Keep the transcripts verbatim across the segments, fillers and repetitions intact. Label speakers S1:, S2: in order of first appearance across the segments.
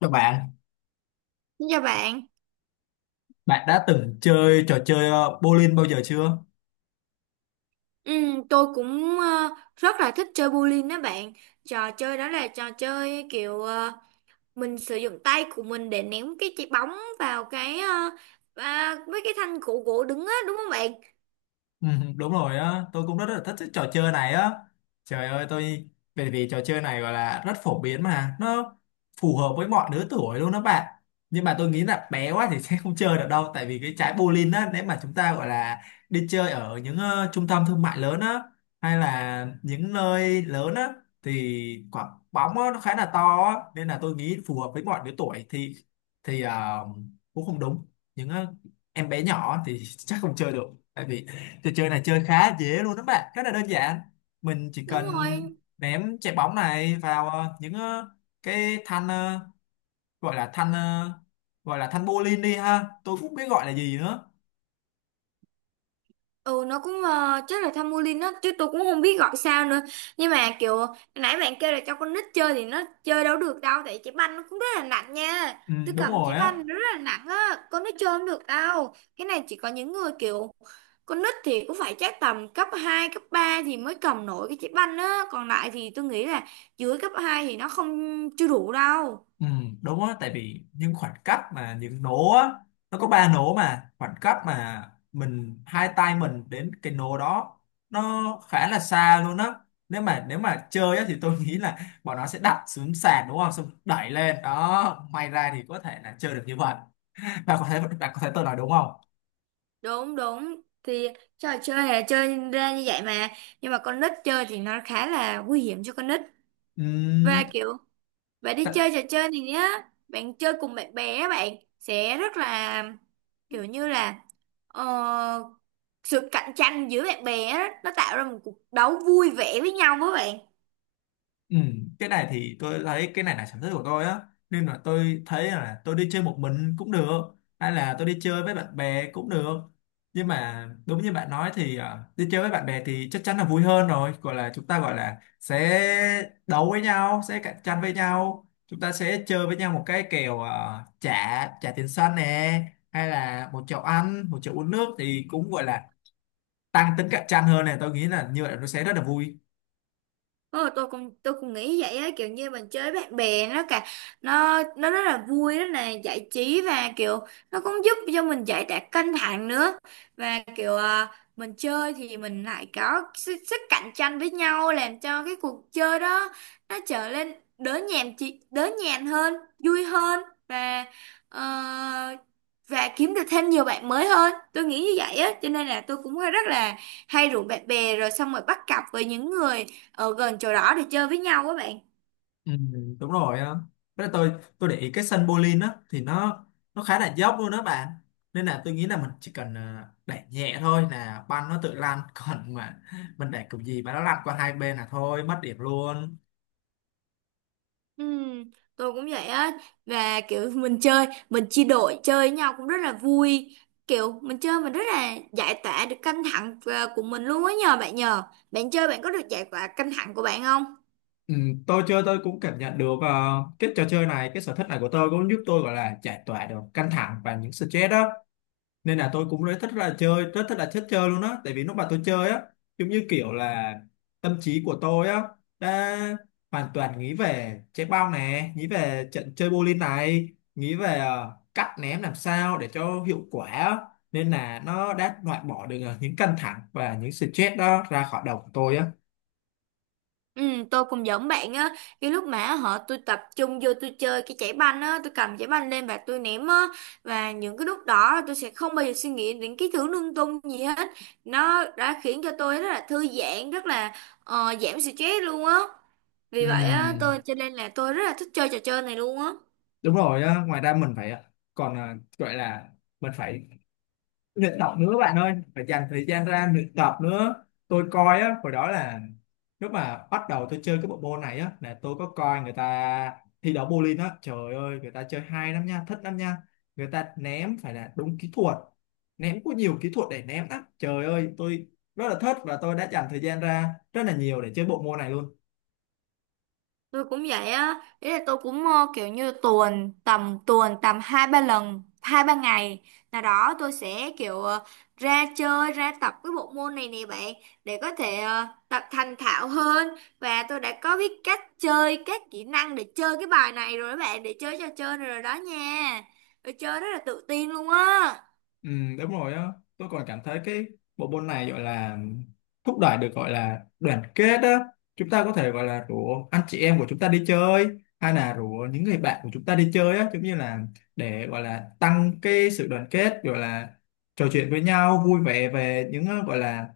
S1: Chào bạn,
S2: Dạ bạn.
S1: bạn đã từng chơi trò chơi ờ, bowling bao giờ chưa?
S2: Ừm, tôi cũng ờ, rất là thích chơi bowling đó bạn. Trò chơi đó là trò chơi kiểu ờ, mình sử dụng tay của mình để ném cái trái bóng vào cái ờ, à, mấy cái thanh gỗ gỗ đứng á, đúng không bạn?
S1: Ừ, đúng rồi á, tôi cũng rất là thích cái trò chơi này á. Trời ơi, tôi bởi vì trò chơi này gọi là rất phổ biến mà, nó phù hợp với mọi lứa tuổi luôn đó bạn. Nhưng mà tôi nghĩ là bé quá thì sẽ không chơi được đâu, tại vì cái trái bowling á, nếu mà chúng ta gọi là đi chơi ở những ờ, trung tâm thương mại lớn á, hay là những nơi lớn á, thì quả bóng á, nó khá là to á, nên là tôi nghĩ phù hợp với mọi lứa tuổi thì thì ờ, cũng không đúng. Những ờ, em bé nhỏ thì chắc không chơi được, tại vì trò chơi này chơi khá dễ luôn đó bạn, rất là đơn giản. Mình chỉ
S2: Đúng
S1: cần
S2: rồi,
S1: ném trái bóng này vào ờ, những ờ, cái thanh ờ, gọi là thanh ờ, gọi là thanh bowling đi ha. Tôi cũng không biết gọi là gì nữa.
S2: ừ nó cũng ờ, chắc là tham mưu linh á, chứ tôi cũng không biết gọi sao nữa. Nhưng mà kiểu nãy bạn kêu là cho con nít chơi thì nó chơi đâu được đâu, tại trái banh nó cũng rất là nặng nha.
S1: Ừ,
S2: Tôi
S1: đúng
S2: cầm trái
S1: rồi á.
S2: banh nó rất là nặng á, con nít chơi không được đâu. Cái này chỉ có những người kiểu con nít thì cũng phải chắc tầm cấp hai cấp ba thì mới cầm nổi cái trái banh á, còn lại thì tôi nghĩ là dưới cấp hai thì nó không chưa đủ đâu.
S1: Ừ, đúng á, tại vì những khoảng cách mà những nố á, nó có ba nố mà khoảng cách mà mình hai tay mình đến cái nố đó nó khá là xa luôn á, nếu mà nếu mà chơi á thì tôi nghĩ là bọn nó sẽ đặt xuống sàn, đúng không, xong đẩy lên đó may ra thì có thể là chơi được như vậy. bạn có thấy bạn có thấy tôi nói đúng không?
S2: Đúng đúng, thì trò chơi là chơi ra như vậy mà, nhưng mà con nít chơi thì nó khá là nguy hiểm cho con nít. Và kiểu bạn
S1: Ừ,
S2: đi chơi trò chơi này nhá, bạn chơi cùng bạn bè á bạn sẽ rất là kiểu như là ờ, sự cạnh tranh giữa bạn bè á, nó tạo ra một cuộc đấu vui vẻ với nhau với bạn.
S1: ừ, cái này thì tôi thấy cái này là sở thích của tôi á, nên là tôi thấy là tôi đi chơi một mình cũng được, hay là tôi đi chơi với bạn bè cũng được. Nhưng mà đúng như bạn nói thì à, đi chơi với bạn bè thì chắc chắn là vui hơn rồi, gọi là chúng ta gọi là sẽ đấu với nhau, sẽ cạnh tranh với nhau, chúng ta sẽ chơi với nhau một cái kèo, à, trả trả tiền sân nè, hay là một chậu ăn một chậu uống nước thì cũng gọi là tăng tính cạnh tranh hơn này, tôi nghĩ là như vậy nó sẽ rất là vui.
S2: Ờ, tôi cũng tôi cũng nghĩ vậy á, kiểu như mình chơi với bạn bè nó cả nó nó rất là vui, rất là giải trí, và kiểu nó cũng giúp cho mình giải tỏa căng thẳng nữa. Và kiểu à, mình chơi thì mình lại có sức, sức cạnh tranh với nhau, làm cho cái cuộc chơi đó nó trở nên đỡ nhàm chị đỡ nhàm hơn, vui hơn, và ờ, và kiếm được thêm nhiều bạn mới hơn. Tôi nghĩ như vậy á, cho nên là tôi cũng rất là hay rủ bạn bè rồi xong rồi bắt cặp với những người ở gần chỗ đó để chơi với nhau các bạn.
S1: Ừ, đúng rồi á. Với lại tôi tôi để ý cái sân bowling á thì nó nó khá là dốc luôn đó bạn. Nên là tôi nghĩ là mình chỉ cần ờ, đẩy nhẹ thôi là banh nó tự lăn. Còn mà mình đẩy kiểu gì mà nó lăn qua hai bên là thôi mất điểm luôn.
S2: Ừ, tôi cũng vậy á, và kiểu mình chơi mình chia đội chơi với nhau cũng rất là vui. Kiểu mình chơi mình rất là giải tỏa được căng thẳng ờ, của mình luôn á. Nhờ bạn, nhờ bạn chơi, bạn có được giải tỏa căng thẳng của bạn không?
S1: Ừ, tôi chơi tôi cũng cảm nhận được ờ, cái trò chơi này, cái sở thích này của tôi cũng giúp tôi gọi là giải tỏa được căng thẳng và những stress đó. Nên là tôi cũng rất thích là chơi, rất thích là thích chơi luôn á, tại vì lúc mà tôi chơi á, giống như kiểu là tâm trí của tôi á đã hoàn toàn nghĩ về trái bóng này, nghĩ về trận chơi bowling này, nghĩ về ờ, cách ném làm sao để cho hiệu quả á, nên là nó đã loại bỏ được ờ, những căng thẳng và những stress đó ra khỏi đầu của tôi á.
S2: Ừ, tôi cũng giống bạn á. Cái lúc mà họ tôi tập trung vô tôi chơi cái chảy banh á, tôi cầm chảy banh lên và tôi ném á, và những cái lúc đó tôi sẽ không bao giờ suy nghĩ đến cái thứ lung tung gì hết. Nó đã khiến cho tôi rất là thư giãn, rất là ờ, giảm stress luôn á. Vì vậy á
S1: Ừm,
S2: tôi cho nên là tôi rất là thích chơi trò chơi này luôn á.
S1: đúng rồi á, ngoài ra mình phải ờ, còn ờ, gọi là mình phải luyện tập nữa bạn ơi, phải dành thời gian ra luyện tập nữa. Tôi coi á, hồi đó là lúc mà bắt đầu tôi chơi cái bộ môn này á, là tôi có coi người ta thi đấu bowling á, trời ơi người ta chơi hay lắm nha, thích lắm nha, người ta ném phải là đúng kỹ thuật, ném có nhiều kỹ thuật để ném lắm, trời ơi tôi rất là thích và tôi đã dành thời gian ra rất là nhiều để chơi bộ môn này luôn.
S2: Tôi cũng vậy á, ý là tôi cũng ờ, kiểu như tuần tầm tuần tầm hai ba lần, hai ba ngày nào đó tôi sẽ kiểu ờ, ra chơi ra tập cái bộ môn này nè bạn, để có thể ờ, tập thành thạo hơn. Và tôi đã có biết cách chơi, các kỹ năng để chơi cái bài này rồi đó bạn, để chơi trò chơi này rồi đó nha. Tôi chơi rất là tự tin luôn á.
S1: Ừ, đúng rồi á. Tôi còn cảm thấy cái bộ môn này gọi là thúc đẩy được gọi là đoàn kết á, chúng ta có thể gọi là rủ anh chị em của chúng ta đi chơi, hay là rủ những người bạn của chúng ta đi chơi á, giống như là để gọi là tăng cái sự đoàn kết, gọi là trò chuyện với nhau vui vẻ về những ờ, gọi là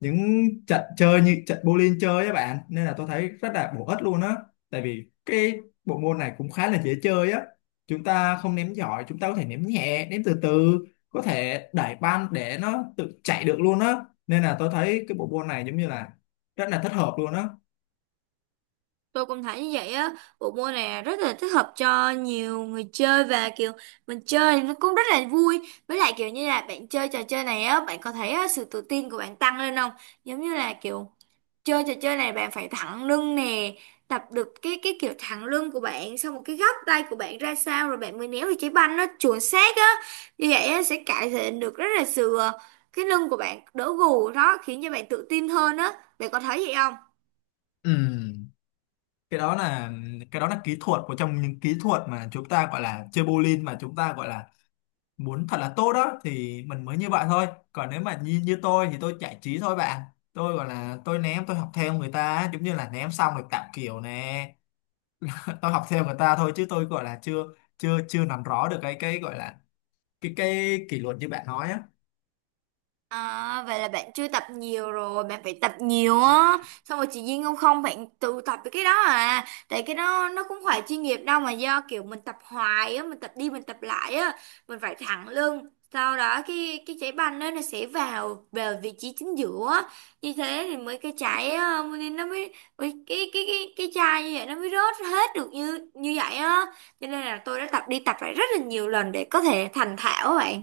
S1: những trận chơi như trận bowling chơi á bạn, nên là tôi thấy rất là bổ ích luôn á. Tại vì cái bộ môn này cũng khá là dễ chơi á, chúng ta không ném giỏi chúng ta có thể ném nhẹ, ném từ từ, có thể đẩy banh để nó tự chạy được luôn á, nên là tôi thấy cái bộ môn này giống như là rất là thích hợp luôn á.
S2: Tôi cũng thấy như vậy á, bộ môn này rất là thích hợp cho nhiều người chơi, và kiểu mình chơi nó cũng rất là vui. Với lại kiểu như là bạn chơi trò chơi này á, bạn có thấy á, sự tự tin của bạn tăng lên không? Giống như là kiểu chơi trò chơi này bạn phải thẳng lưng nè, tập được cái cái kiểu thẳng lưng của bạn, xong một cái góc tay của bạn ra sao rồi bạn mới néo được trái banh nó chuẩn xác á. Như vậy á sẽ cải thiện được rất là sự ờ, cái lưng của bạn đỡ gù đó, khiến cho bạn tự tin hơn á. Bạn có thấy vậy không?
S1: Ừm, cái đó là cái đó là kỹ thuật, một trong những kỹ thuật mà chúng ta gọi là chơi bowling mà chúng ta gọi là muốn thật là tốt đó thì mình mới như vậy thôi, còn nếu mà như như tôi thì tôi giải trí thôi bạn. Tôi gọi là tôi ném, tôi học theo người ta á, giống như là ném xong rồi tạo kiểu nè. Tôi học theo người ta thôi chứ tôi gọi là chưa chưa chưa nắm rõ được cái cái gọi là cái cái kỷ luật như bạn nói á.
S2: À, vậy là bạn chưa tập nhiều rồi, bạn phải tập nhiều á. Xong rồi chị Duyên không không bạn tự tập cái đó à. Tại cái đó nó cũng phải chuyên nghiệp đâu, mà do kiểu mình tập hoài á, mình tập đi mình tập lại á, mình phải thẳng lưng. Sau đó cái cái trái banh đó nó sẽ vào vào vị trí chính giữa á. Như thế thì mới cái trái ờ, nên nó mới mới- cái cái cái cái chai như vậy nó mới rớt hết được như như vậy á. Cho nên là tôi đã tập đi tập lại rất là nhiều lần để có thể thành thạo á bạn.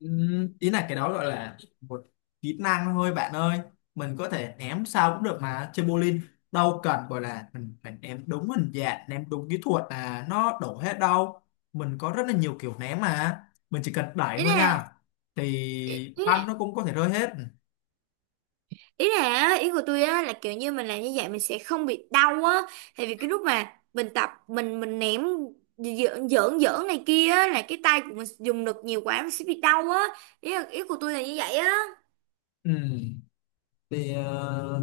S1: Ừm, ý là cái đó gọi là một kỹ năng thôi bạn ơi, mình có thể ném sao cũng được mà, chơi bowling đâu cần gọi là mình phải ném đúng hình dạng, ném đúng kỹ thuật là nó đổ hết đâu. Mình có rất là nhiều kiểu ném mà, mình chỉ cần đẩy
S2: Thế
S1: thôi nha, thì băng
S2: nè,
S1: nó cũng có thể rơi hết.
S2: ý là á, ý của tôi á là kiểu như mình làm như vậy mình sẽ không bị đau á. Tại vì cái lúc mà mình tập mình mình ném giỡn giỡn giỡn này kia á là cái tay của mình dùng lực nhiều quá mình sẽ bị đau á. Ý là, ý của tôi là như vậy á.
S1: Ừm, thì ờ,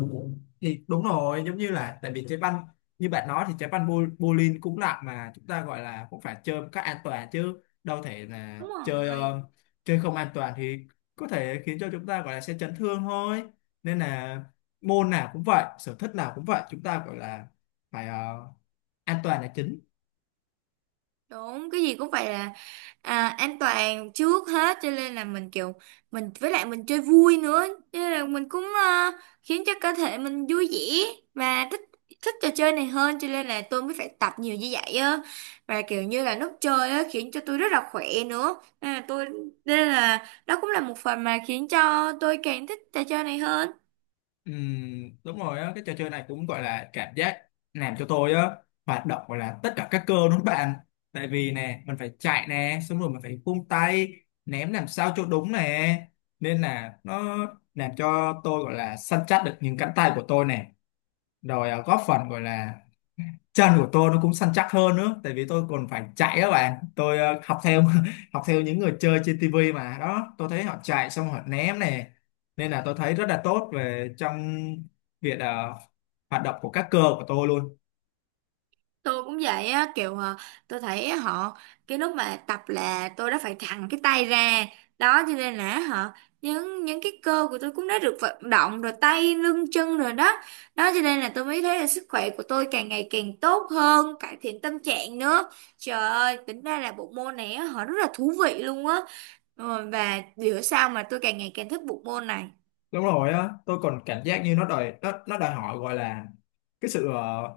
S1: thì đúng rồi, giống như là tại vì trái banh như bạn nói thì trái banh bo- bowling cũng nặng mà, chúng ta gọi là cũng phải chơi một cách an toàn chứ đâu thể là
S2: Đúng
S1: chơi
S2: rồi,
S1: ờ, chơi không an toàn thì có thể khiến cho chúng ta gọi là sẽ chấn thương thôi. Nên là môn nào cũng vậy, sở thích nào cũng vậy, chúng ta gọi là phải ờ, an toàn là chính.
S2: đúng, cái gì cũng phải là à, an toàn trước hết. Cho nên là mình kiểu mình với lại mình chơi vui nữa, cho nên là mình cũng ờ, khiến cho cơ thể mình vui vẻ và thích thích trò chơi này hơn. Cho nên là tôi mới phải tập nhiều như vậy á, và kiểu như là lúc chơi á khiến cho tôi rất là khỏe nữa. nên là tôi Nên là đó cũng là một phần mà khiến cho tôi càng thích trò chơi này hơn.
S1: Ừm, đúng rồi á, cái trò chơi này cũng gọi là cảm giác làm cho tôi á hoạt động gọi là tất cả các cơ, đúng không bạn? Tại vì nè mình phải chạy nè, xong rồi mình phải vung tay ném làm sao cho đúng nè, nên là nó làm cho tôi gọi là săn chắc được những cánh tay của tôi nè, rồi à, góp phần gọi là chân của tôi nó cũng săn chắc hơn nữa, tại vì tôi còn phải chạy đó bạn. Tôi ờ, học theo học theo những người chơi trên tivi mà đó, tôi thấy họ chạy xong họ ném này, nên là tôi thấy rất là tốt về trong việc ờ, hoạt động của các cơ của tôi luôn.
S2: Tôi cũng vậy á, kiểu ờ, tôi thấy họ cái lúc mà tập là tôi đã phải thẳng cái tay ra đó. Cho nên là họ những những cái cơ của tôi cũng đã được vận động rồi, tay lưng chân rồi đó. Đó cho nên là tôi mới thấy là sức khỏe của tôi càng ngày càng tốt hơn, cải thiện tâm trạng nữa. Trời ơi, tính ra là bộ môn này á, họ rất là thú vị luôn á. Ờ, và bữa sau mà tôi càng ngày càng thích bộ môn này.
S1: Đúng rồi á, tôi còn cảm giác như nó đòi nó nó đòi hỏi gọi là cái sự ờ,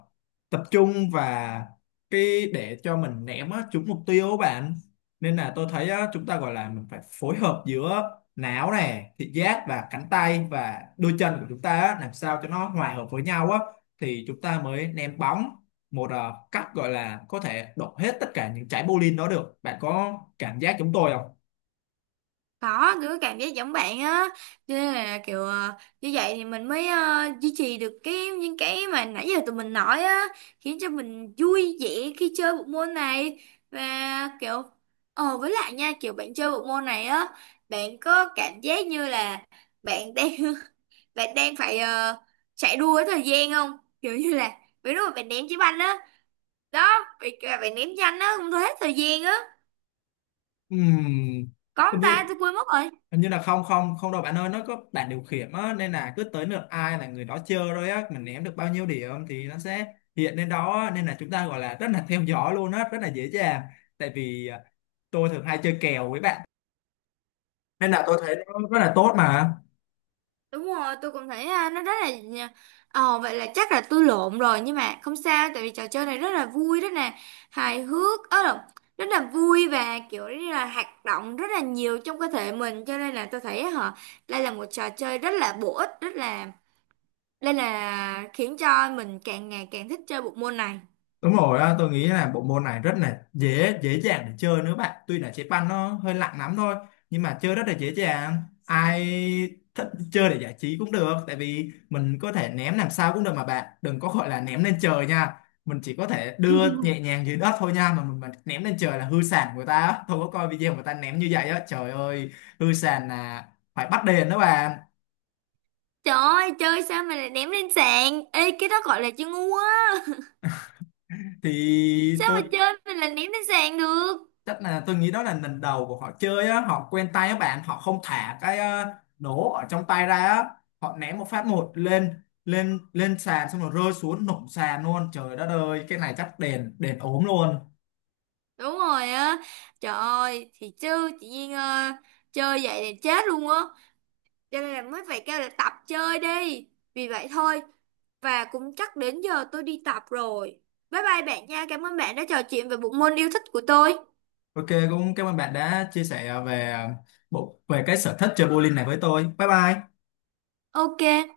S1: tập trung, và cái để cho mình ném á trúng mục tiêu á bạn. Nên là tôi thấy á, chúng ta gọi là mình phải phối hợp giữa não nè, thị giác và cánh tay và đôi chân của chúng ta á, làm sao cho nó hòa hợp với nhau á thì chúng ta mới ném bóng một ờ, cách gọi là có thể đổ hết tất cả những trái bowling đó được. Bạn có cảm giác chúng tôi không?
S2: Có, tôi có cảm giác giống bạn á. Cho nên là kiểu ờ, như vậy thì mình mới ờ, duy trì được cái những cái mà nãy giờ tụi mình nói á, khiến cho mình vui vẻ khi chơi bộ môn này. Và kiểu ờ, với lại nha, kiểu bạn chơi bộ môn này á, bạn có cảm giác như là bạn đang bạn đang phải ờ, chạy đua với thời gian không? Kiểu như là ví dụ bạn ném chiếc banh á. Đó, bạn, bạn ném nhanh á, không thấy hết thời gian á.
S1: Ừm,
S2: Có không
S1: Hình
S2: ta?
S1: như
S2: Tôi quên mất rồi.
S1: hình như là không không không đâu bạn ơi, nó có bảng điều khiển á, nên là cứ tới lượt ai là người đó chơi rồi á, mình ném được bao nhiêu điểm thì nó sẽ hiện lên đó á, nên là chúng ta gọi là rất là theo dõi luôn á, rất là dễ dàng. Tại vì à, tôi thường hay chơi kèo với bạn, nên là tôi thấy nó rất là tốt mà.
S2: Đúng rồi, tôi cũng thấy à, nó rất là à, ờ, vậy là chắc là tôi lộn rồi, nhưng mà không sao, tại vì trò chơi này rất là vui, rất là hài hước ớ lộn, rất là vui, và kiểu như là hoạt động rất là nhiều trong cơ thể mình. Cho nên là tôi thấy hả, đây là một trò chơi rất là bổ ích, rất là đây là khiến cho mình càng ngày càng thích chơi bộ môn này.
S1: Đúng rồi á, tôi nghĩ là bộ môn này rất là dễ dễ dàng để chơi nữa bạn. Tuy là chế banh nó hơi nặng lắm thôi, nhưng mà chơi rất là dễ dàng. Ai thích chơi để giải trí cũng được, tại vì mình có thể ném làm sao cũng được mà bạn. Đừng có gọi là ném lên trời nha. Mình chỉ có thể đưa nhẹ nhàng dưới đất thôi nha, mà mình mà ném lên trời là hư sàn người ta á. Tôi có coi video người ta ném như vậy á, trời ơi, hư sàn là phải bắt đền đó bạn.
S2: Trời ơi, chơi sao mà lại ném lên sàn? Ê, cái đó gọi là chơi ngu á.
S1: Thì
S2: Sao
S1: tôi
S2: mà chơi mình lại ném lên sàn được?
S1: chắc là tôi nghĩ đó là lần đầu của họ chơi á, họ quen tay các bạn, họ không thả cái ờ, nổ ở trong tay ra á, họ ném một phát một lên lên lên sàn xong rồi rơi xuống nổ sàn luôn, trời đất ơi, cái này chắc đền đền ốm luôn.
S2: Đúng rồi á, trời ơi, thì chứ chị Duyên ờ, chơi vậy thì chết luôn á, cho nên là mới phải kêu là tập chơi đi, vì vậy thôi, và cũng chắc đến giờ tôi đi tập rồi. Bye bye bạn nha, cảm ơn bạn đã trò chuyện về bộ môn yêu thích của tôi.
S1: OK, cũng cảm ơn bạn đã chia sẻ về ờ, bộ về cái sở thích chơi bowling này với tôi. Bye bye.
S2: Ok.